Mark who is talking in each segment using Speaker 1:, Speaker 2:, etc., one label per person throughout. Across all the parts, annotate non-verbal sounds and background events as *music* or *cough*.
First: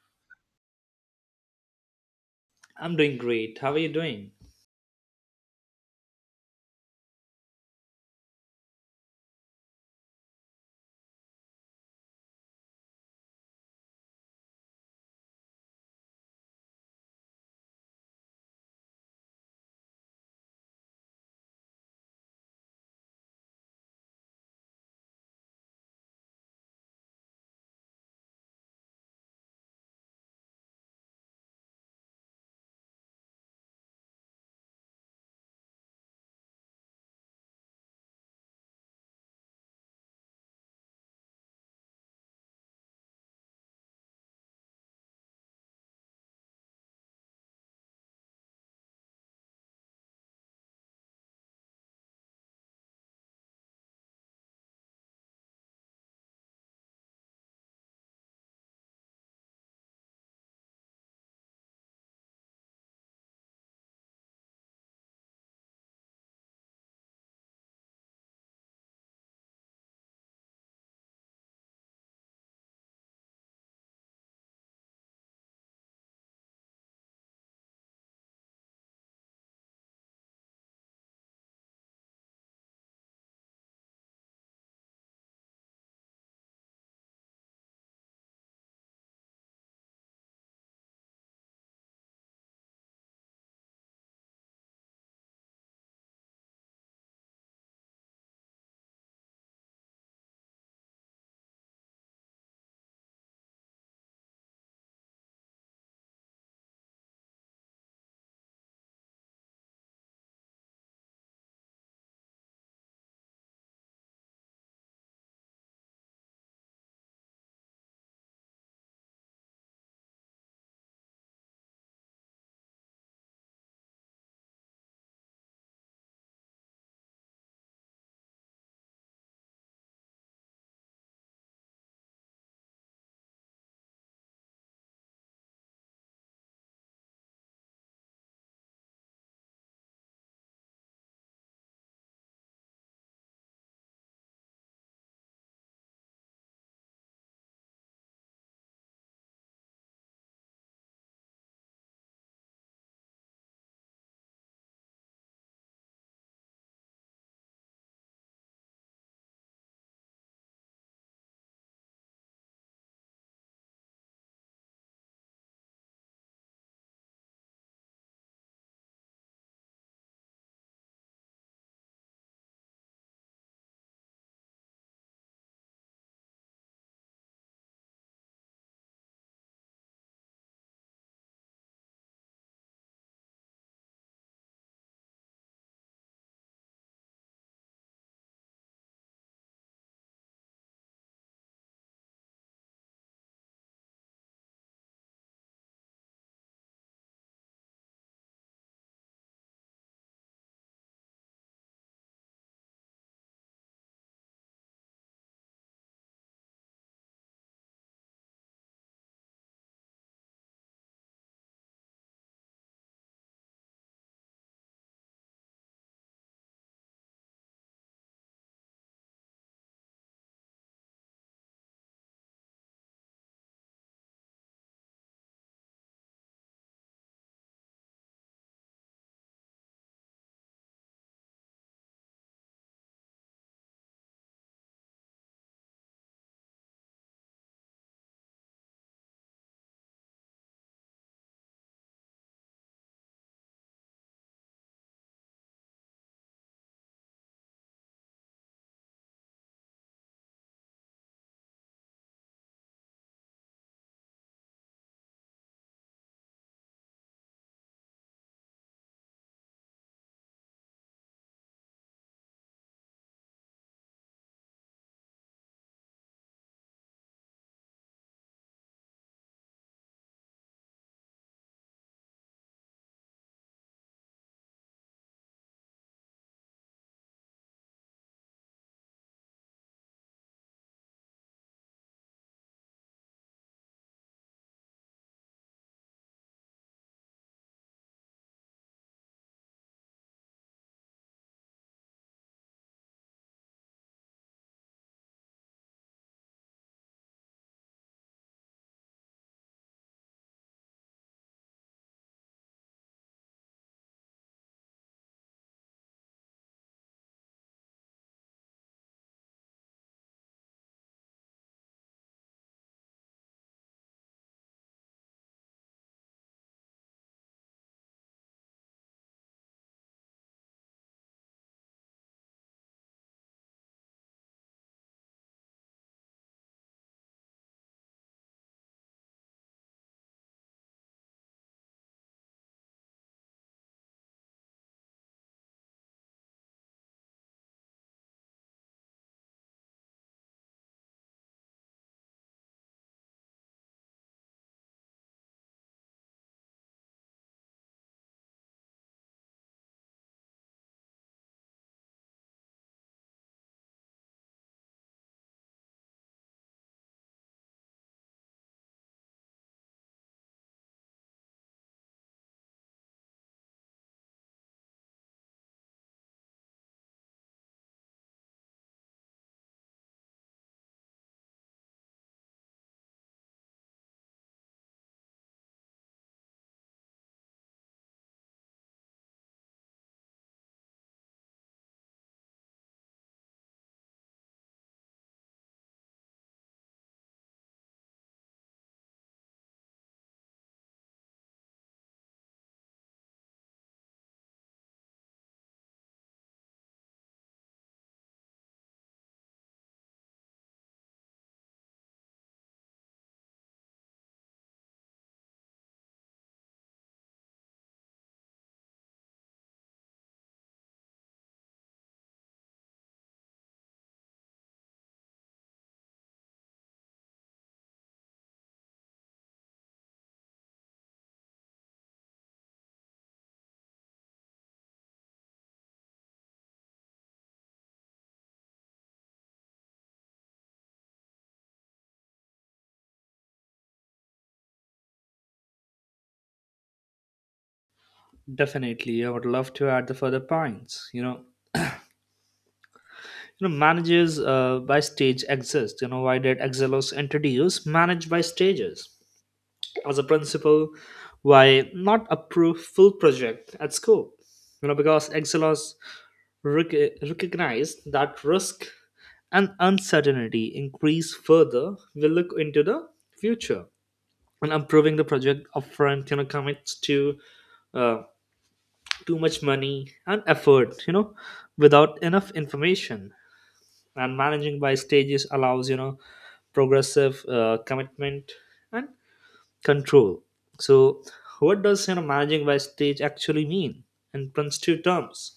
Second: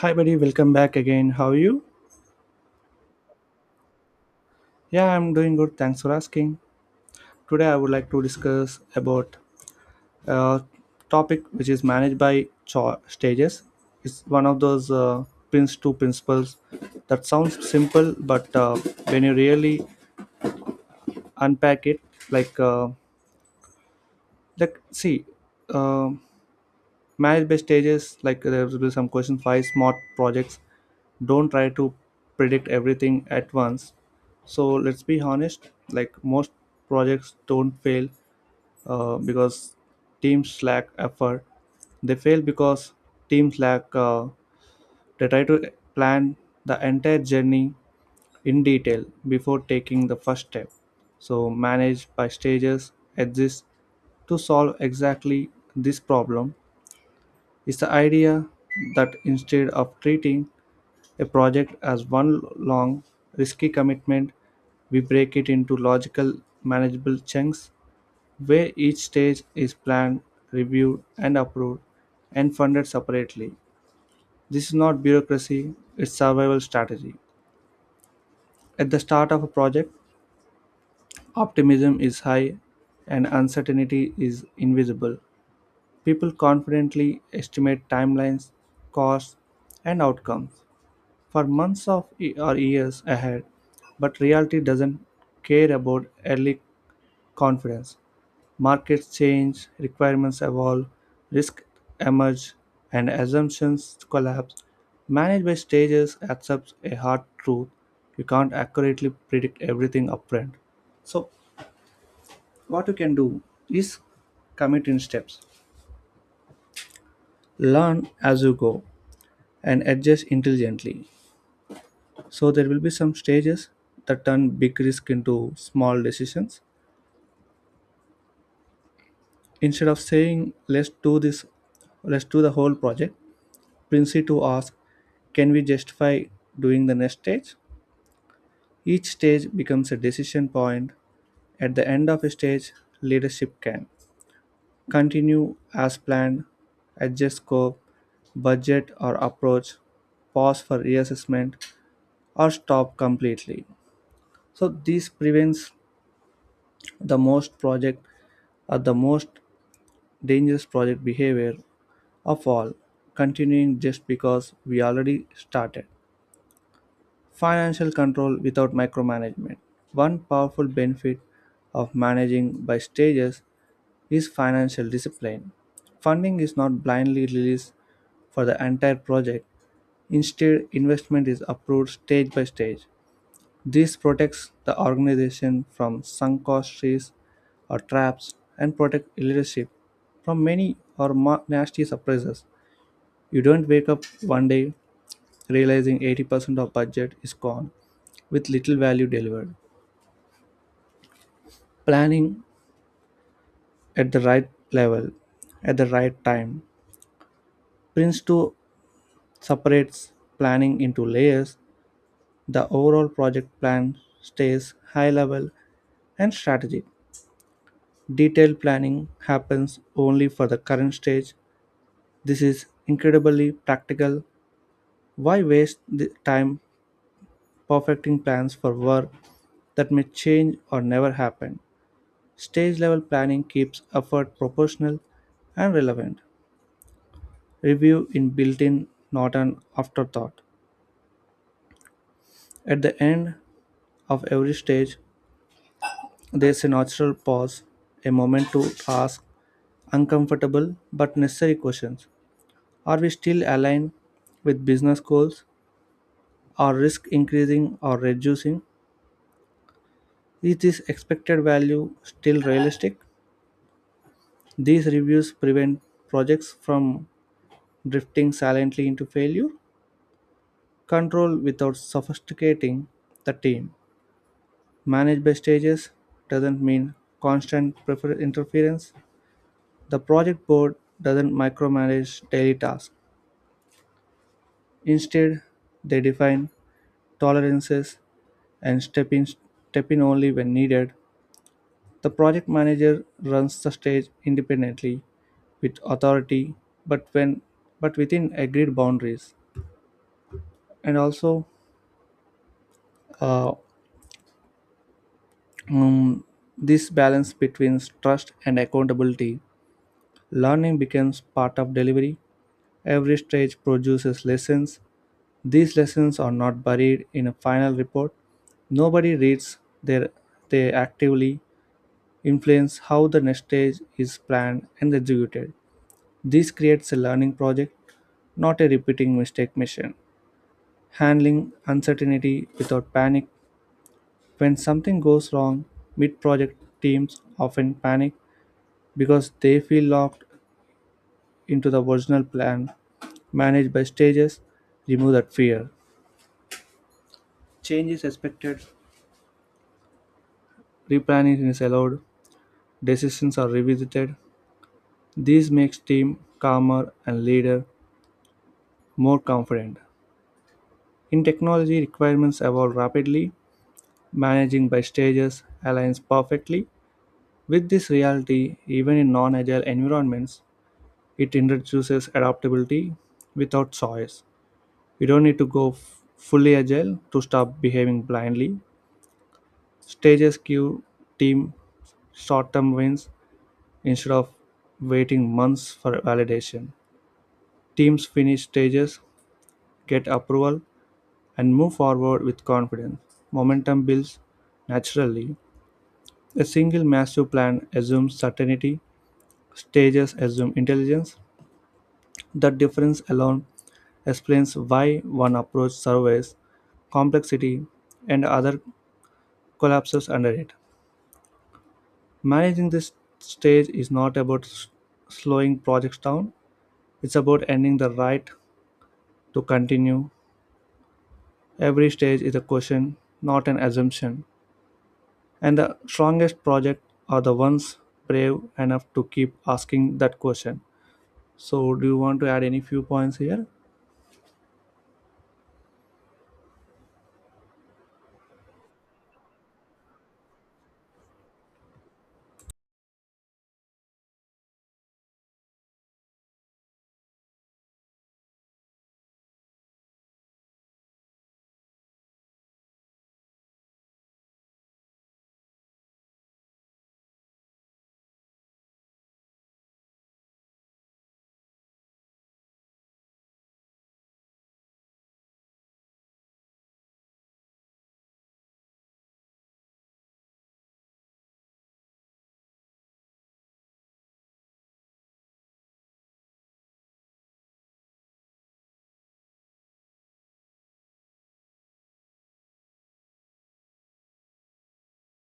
Speaker 1: Hi, buddy. Welcome back again. How are you?
Speaker 2: I'm doing great. How are you doing?
Speaker 1: Yeah, I'm doing good. Thanks for asking. Today, I would like to discuss about a topic which is managed by stages. It's one of those pins two principles that sounds simple, but when you really unpack it, like uh, like see, uh, Manage by stages, like there will be some question five smart projects don't try to predict everything at once. So let's be honest, like most projects don't fail because teams lack effort. They fail because teams lack they try to plan the entire journey in detail before taking the first step. So manage by stages exists to solve exactly this problem. Is the idea that instead of treating a project as one long, risky commitment, we break it into logical, manageable chunks where each stage is planned, reviewed, and approved and funded separately. This is not bureaucracy, it's survival strategy. At the start of a project, optimism is high and uncertainty is invisible. People confidently estimate timelines, costs, and outcomes for months of or years ahead. But reality doesn't care about early confidence. Markets change, requirements evolve, risks emerge, and assumptions collapse. Managed by stages accepts a hard truth. You can't accurately predict everything upfront. So, what you can do is commit in steps, learn as you go, and adjust intelligently. So there will be some stages that turn big risk into small decisions. Instead of saying let's do this, let's do the whole project, Princey to ask, can we justify doing the next stage? Each stage becomes a decision point. At the end of a stage, leadership can continue as planned, adjust scope, budget or approach, pause for reassessment, or stop completely. So this prevents the most project or the most dangerous project behavior of all, continuing just because we already started. Financial control without micromanagement. One powerful benefit of managing by stages is financial discipline. Funding is not blindly released for the entire project, instead, investment is approved stage by stage. This protects the organization from sunk cost trees or traps and protects leadership from many or nasty surprises. You don't wake up one day realizing 80% of budget is gone with little value delivered. Planning at the right level, at the right time. Prince 2 separates planning into layers. The overall project plan stays high level and strategic. Detailed planning happens only for the current stage. This is incredibly practical. Why waste the time perfecting plans for work that may change or never happen? Stage level planning keeps effort proportional and relevant. Review in built in, not an afterthought. At the end of every stage, there's a natural pause, a moment to ask uncomfortable but necessary questions. Are we still aligned with business goals? Are risk increasing or reducing? Is this expected value still realistic? These reviews prevent projects from drifting silently into failure. Control without sophisticating the team. Managed by stages doesn't mean constant interference. The project board doesn't micromanage daily tasks. Instead, they define tolerances and step in only when needed. The project manager runs the stage independently with authority, but when but within agreed boundaries. And also, uh, um, this balance between trust and accountability. Learning becomes part of delivery. Every stage produces lessons. These lessons are not buried in a final report. Nobody reads their, they actively influence how the next stage is planned and executed. This creates a learning project, not a repeating mistake mission. Handling uncertainty without panic. When something goes wrong, mid project teams often panic because they feel locked into the original plan managed by stages, remove that fear. Change is expected, replanning is allowed, decisions are revisited. This makes team calmer and leader more confident. In technology, requirements evolve rapidly. Managing by stages aligns perfectly with this reality, even in non agile environments. It introduces adaptability without choice. You don't need to go fully agile to stop behaving blindly. Stages give team short term wins instead of waiting months for validation. Teams finish stages, get approval, and move forward with confidence. Momentum builds naturally. A single massive plan assumes certainty, stages assume intelligence. That difference alone explains why one approach surveys complexity and other collapses under it. Managing this stage is not about slowing projects down, it's about ending the right. To continue, every stage is a question, not an assumption. And the strongest projects are the ones brave enough to keep asking that question. So, do you want to add any few points here?
Speaker 2: Definitely, I would love to add the further points. Managers by stage exist. Why did Exelos introduce manage by stages as a principle? Why not approve full project at school? Because Exelos recognized that risk and uncertainty increase further. We look into the future and approving the project upfront. Commits to. Uh, Too much money and effort, without enough information, and managing by stages allows, progressive commitment and control. So what does, managing by stage actually mean in Prince two terms?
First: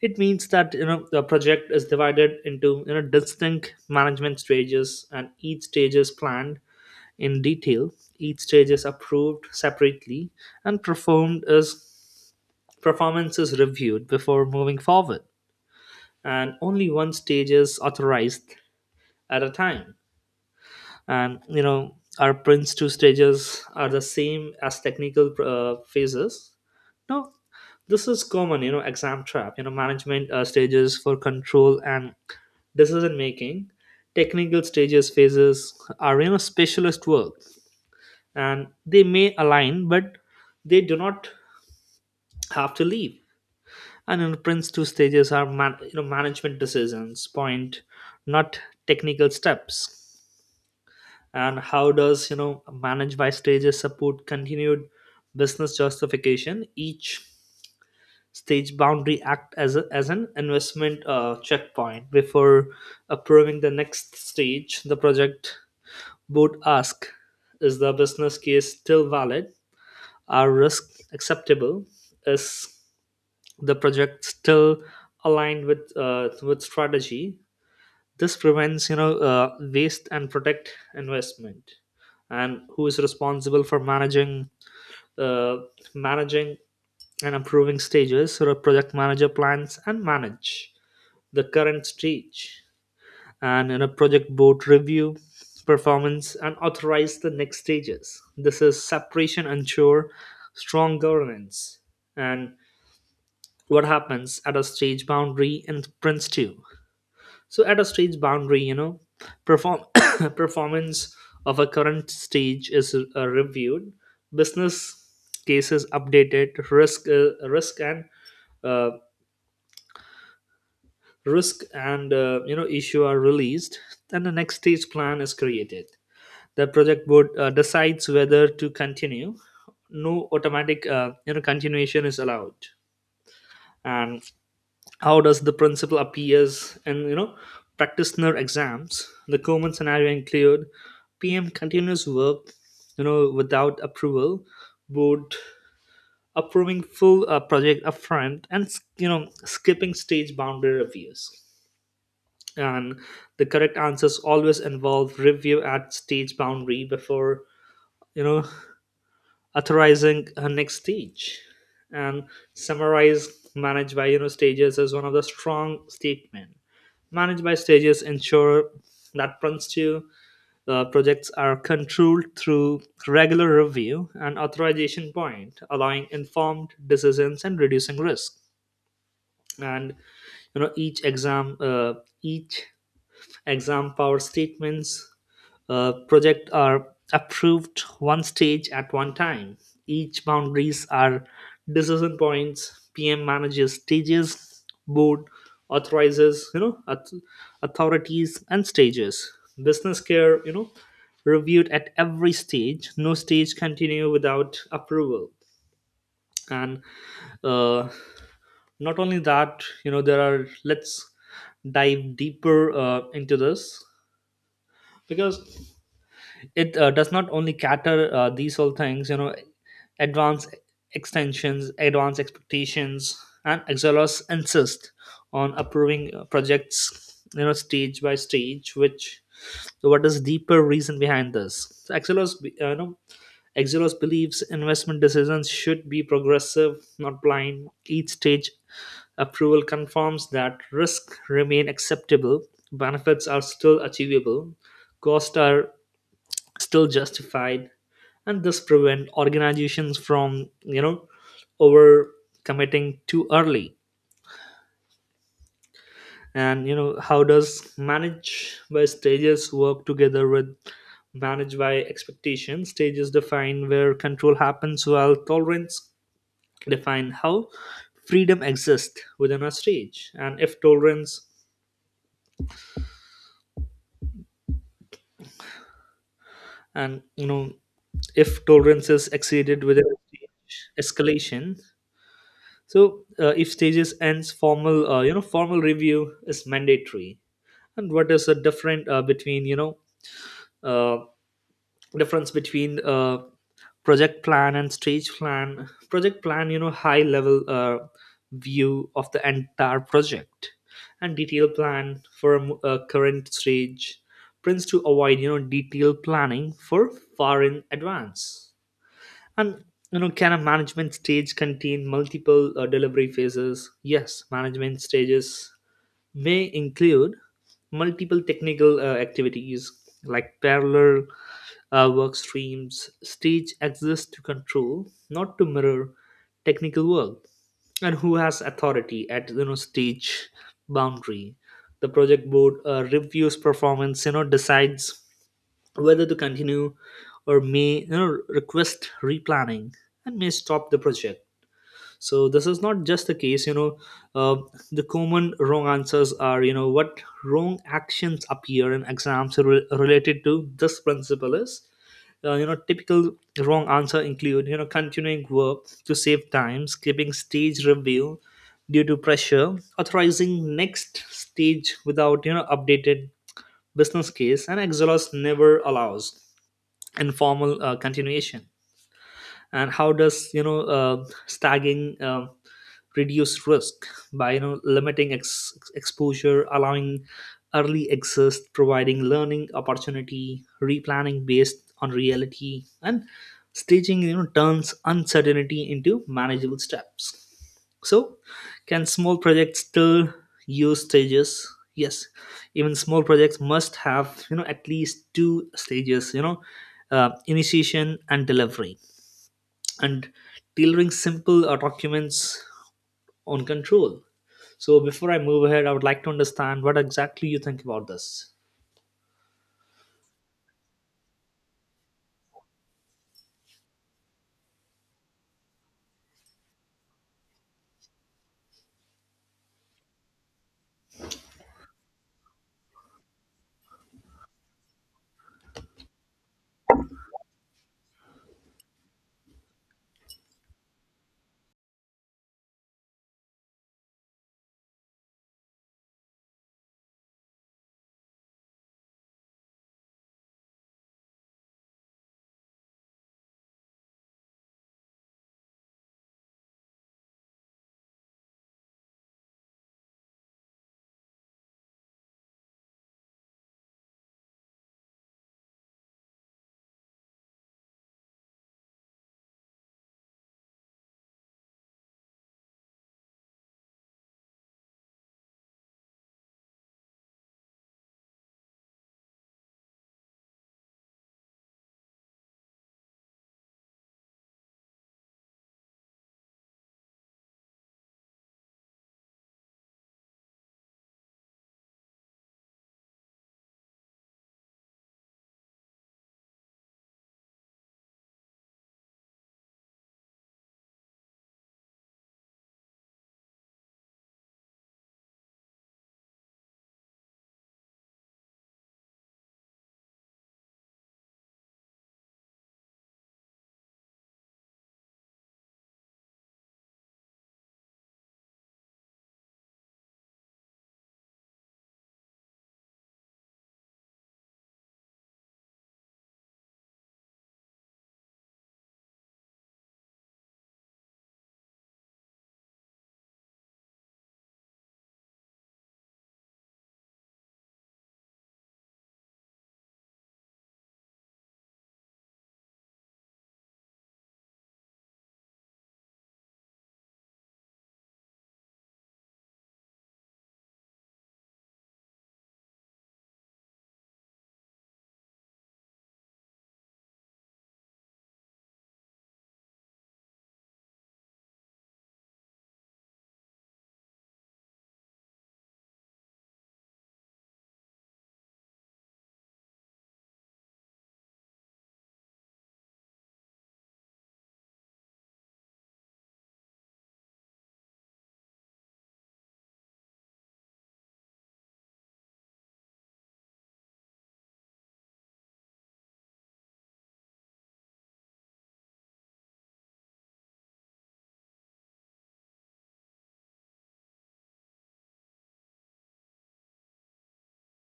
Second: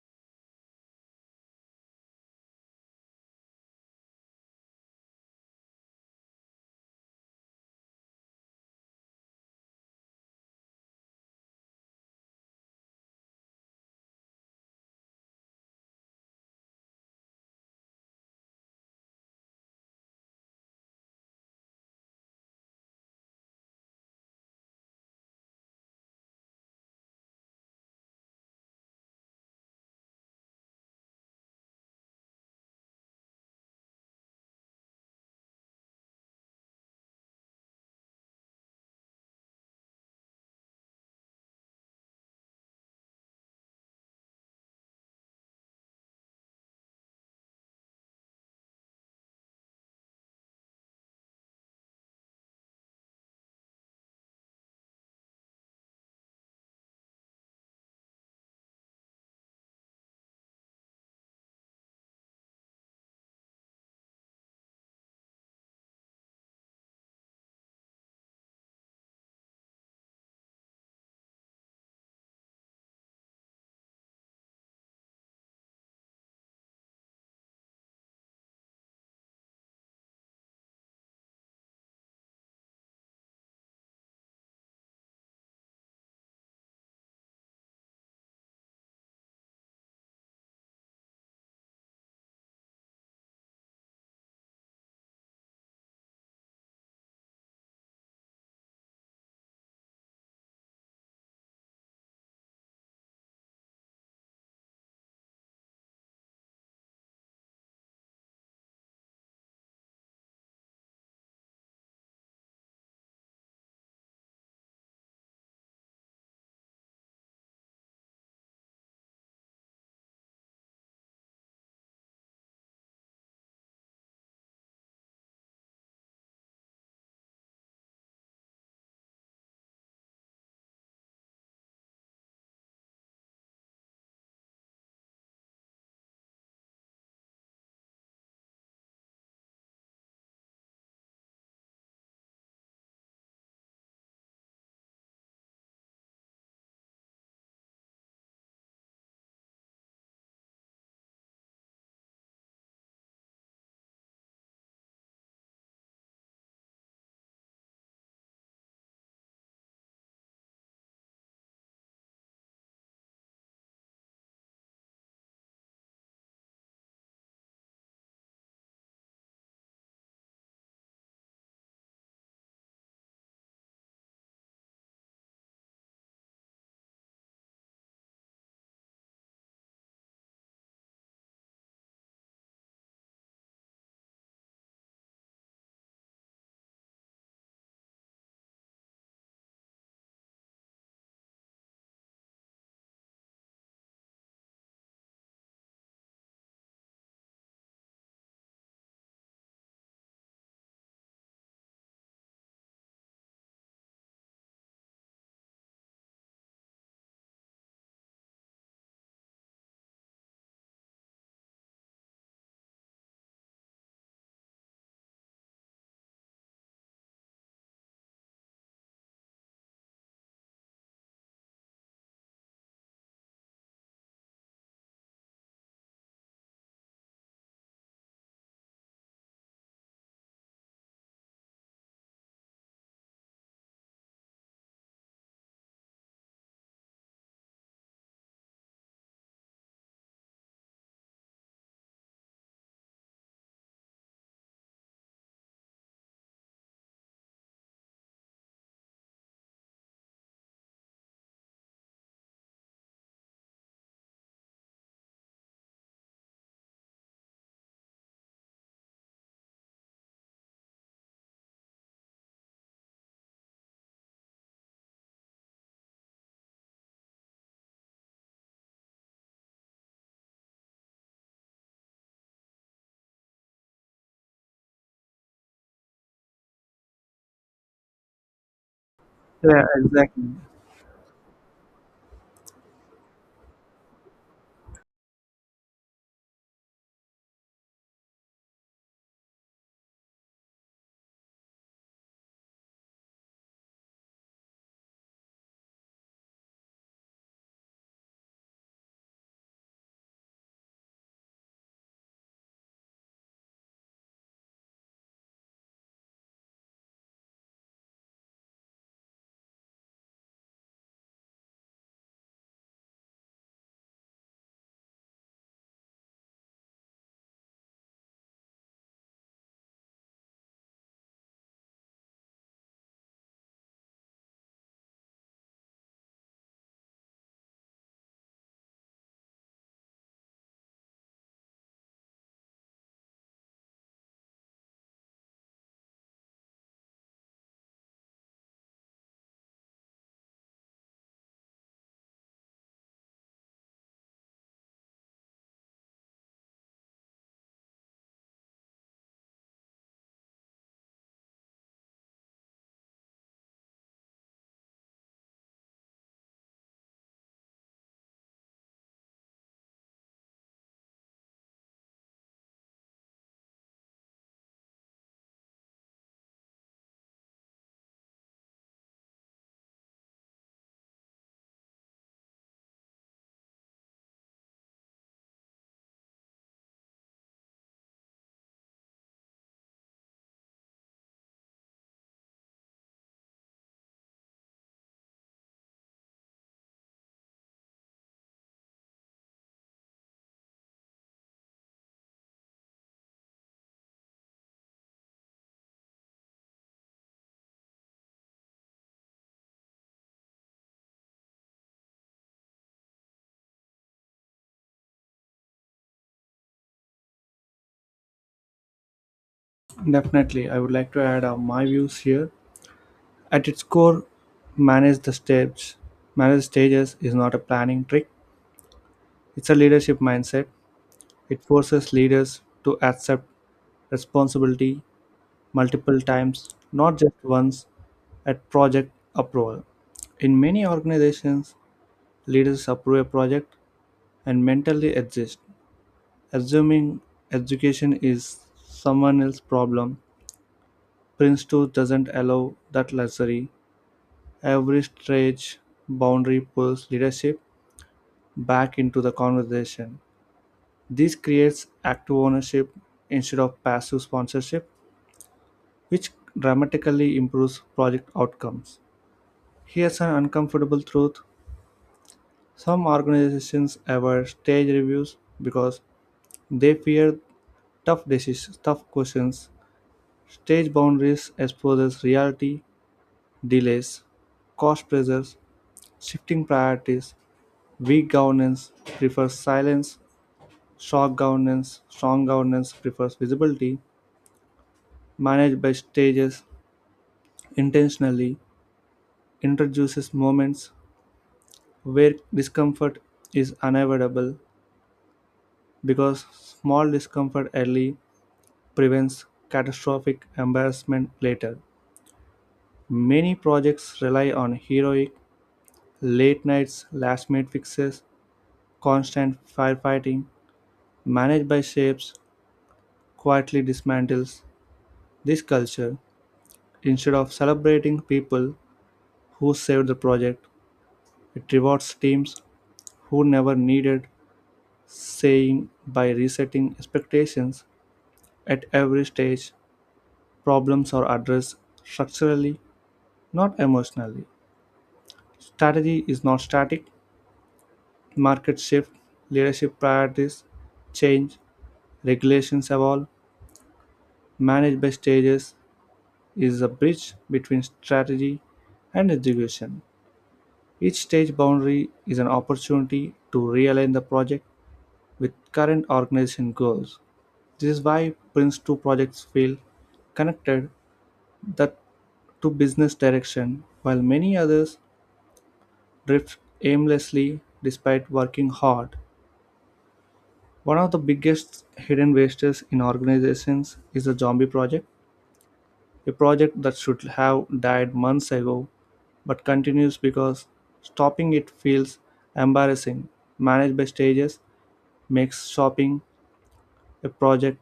Speaker 2: It means that, the project is divided into, distinct management stages, and each stage is planned in detail. Each stage is approved separately and performed as performance is reviewed before moving forward, and only one stage is authorized at a time. And, our prints two stages are the same as technical phases? No, this is common, exam trap. Management stages for control and decision making. Technical stages phases are, specialist work, and they may align, but they do not have to leave. And in Prince two stages are man, management decisions point, not technical steps. And how does, manage by stages support continued business justification? Each stage boundary act as as an investment checkpoint before approving the next stage. The project board ask, is the business case still valid? Are risk acceptable? Is the project still aligned with strategy? This prevents, waste, and protect investment. And who is responsible for managing uh, managing and approving stages? So the project manager plans and manage the current stage, and in a project board review performance and authorize the next stages. This is separation ensure strong governance. And what happens at a stage boundary in Prince 2? So at a stage boundary, perform *coughs* performance of a current stage is reviewed, business cases updated, risk uh, risk and issue are released. Then the next stage plan is created. The project board decides whether to continue. No automatic, continuation is allowed. And how does the principle appears in, practitioner exams? The common scenario include PM continuous work, without approval, board approving full project upfront, and, skipping stage boundary reviews. And the correct answers always involve review at stage boundary before, you know authorizing her next stage. And summarize managed by, stages as one of the strong statement. Managed by stages ensure that Prince 2 projects are controlled through regular review and authorization point, allowing informed decisions and reducing risk. And, you know each exam uh, each exam power statements, project are approved one stage at one time. Each boundaries are decision points. PM manages stages, board authorizes, you know, authorities and stages. Business care, you know, reviewed at every stage. No stage continue without approval. And uh, not only that, you know, there are, let's dive deeper into this, because it does not only cater these all things. Advanced extensions, advanced expectations. And Exelos insist on approving projects, stage by stage, which, so what is deeper reason behind this? So, Exelos believes investment decisions should be progressive, not blind. Each stage approval confirms that risk remain acceptable, benefits are still achievable, costs are still justified, and this prevent organizations from, over committing too early. And, how does manage by stages work together with manage by expectation? Stages define where control happens, while tolerance define how freedom exists within a stage. And if tolerance is exceeded
Speaker 1: Yeah,
Speaker 2: within a
Speaker 1: exactly.
Speaker 2: stage, escalation. So, if stages ends, formal, formal review is mandatory. And what is the different between you know uh, difference between, project plan and stage plan? Project plan, you know, high level view of the entire project, and detailed plan for a current stage. Prints to avoid, detailed planning for far in advance. And, you know, can a management stage contain multiple delivery phases? Yes, management stages may include multiple technical activities, like parallel work streams. Stage exists to control, not to mirror technical work. And who has authority at, stage boundary? The project board reviews performance. You know, decides whether to continue, or may, you know, request replanning, and may stop the project. So this is not just the case, uh, the common wrong answers are, what wrong actions appear in exams related to this principle is, typical wrong answer include, continuing work to save time, skipping stage review due to pressure, authorizing next stage without, updated business case. And exhaust never allows informal continuation. And how does, stagging reduce risk? By, limiting exposure, allowing early access, providing learning opportunity, replanning based on reality. And staging, you know, turns uncertainty into manageable steps. So, can small projects still use stages? Yes, even small projects must have, at least 2 stages. You know, initiation and delivery, and delivering simple documents on control. So, before I move ahead, I would like to understand what exactly you think about this.
Speaker 1: Definitely. I would like to add my views here. At its core, manage the steps. Manage stages is not a planning trick, it's a leadership mindset. It forces leaders to accept responsibility multiple times, not just once, at project approval. In many organizations, leaders approve a project and mentally exist, assuming education is someone else's problem. Princeton doesn't allow that luxury. Every stretch boundary pulls leadership back into the conversation. This creates active ownership instead of passive sponsorship, which dramatically improves project outcomes. Here's an uncomfortable truth. Some organizations avoid stage reviews because they fear tough decisions, tough questions. Stage boundaries exposes reality, delays, cost pressures, shifting priorities, weak governance prefers silence, shock governance, strong governance prefers visibility, managed by stages intentionally introduces moments where discomfort is unavoidable because small discomfort early prevents catastrophic embarrassment later. Many projects rely on heroic late nights, last minute fixes, constant firefighting, managed by shapes, quietly dismantles this culture. Instead of celebrating people who saved the project, it rewards teams who never needed saying by resetting expectations at every stage. Problems are addressed structurally, not emotionally. Strategy is not static, Market shift, leadership priorities change, regulations evolve. Managed by stages is a bridge between strategy and execution. Each stage boundary is an opportunity to realign the project with current organization goals. This is why Prince 2 projects feel connected that to business direction, while many others drift aimlessly despite working hard. One of the biggest hidden wastes in organizations is the zombie project, a project that should have died months ago but continues because stopping it feels embarrassing. Managed by stages makes stopping a project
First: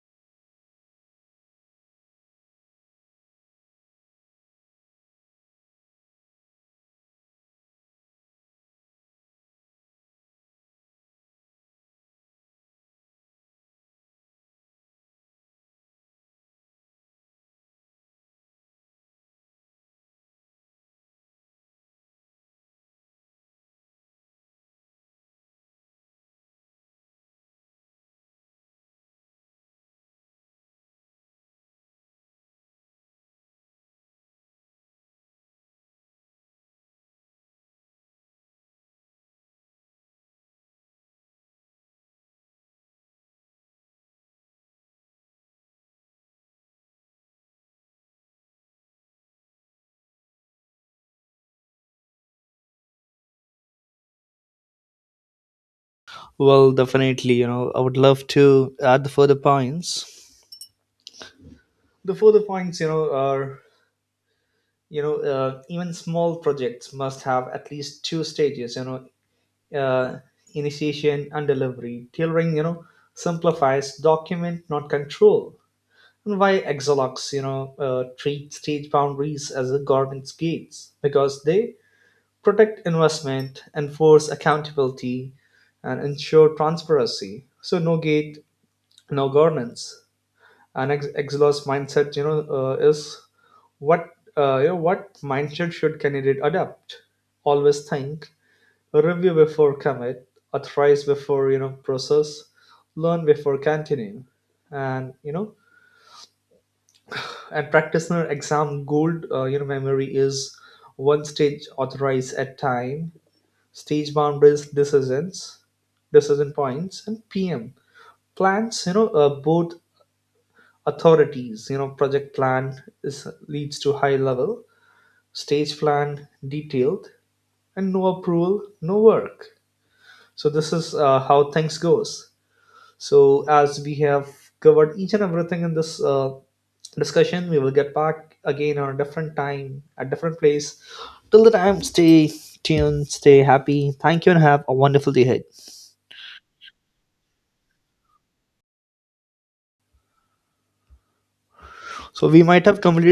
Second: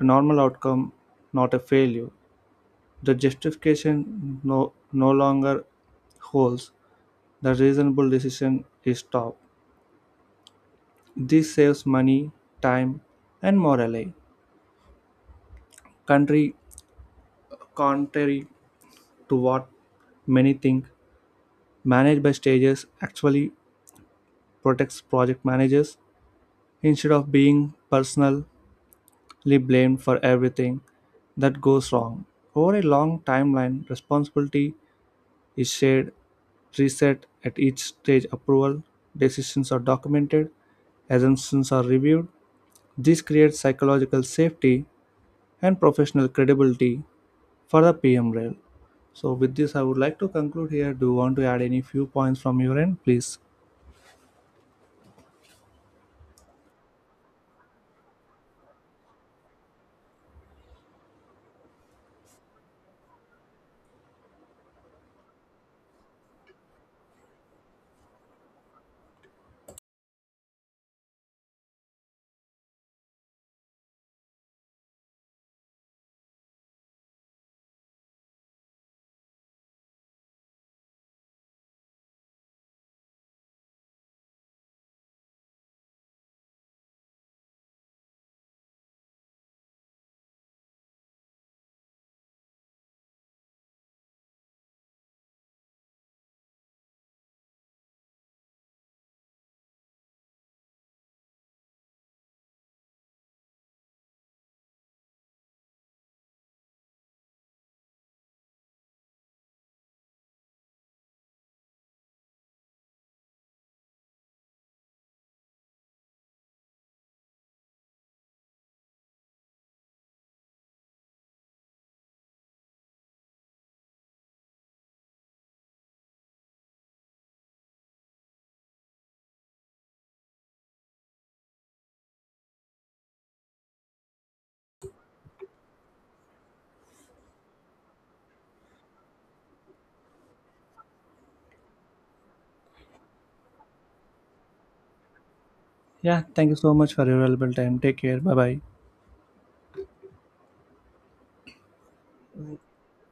Speaker 1: a normal outcome, not a failure. The justification no longer holds. The reasonable decision is stopped. This saves money, time, and morale. Country Contrary to what many think managed by stages actually protects project managers instead of being personally blamed for everything that goes wrong. Over a long timeline, responsibility is shared, reset at each stage approval, decisions are documented, assumptions are reviewed. This creates psychological safety and professional credibility for the PM rail. So with this I would like to conclude here. Do you want to add any few points from your end? Please.
Speaker 2: Well, definitely, you know, I would love to add the further points. The further points, you know, are, even small projects must have at least 2 stages. You know, uh, initiation and delivery. Tailoring, you know, simplifies document, not control. And why Exalox, you know, treat stage boundaries as the government's gates? Because they protect investment, enforce accountability, and ensure transparency. So no gate, no governance. And Exalox mindset, you know, is what, you know, what mindset should candidate adopt? Always think, review before commit, authorize before, you know, process, learn before continuing, and, you know, and practitioner exam gold, you know, memory is one stage authorize at time, stage boundaries decisions, decision points, and PM plans. You know, both authorities. You know, project plan is leads to high level, stage plan detailed, and no approval, no work. So this is, how things goes. So, as we have covered each and everything in this, discussion, we will get back again on a different time, a different place. Till the time, stay tuned, stay happy. Thank you, and have a wonderful day ahead.
Speaker 1: Yeah, thank you so much for your valuable time. Take care. Bye bye.
Speaker 2: So, we might have completed.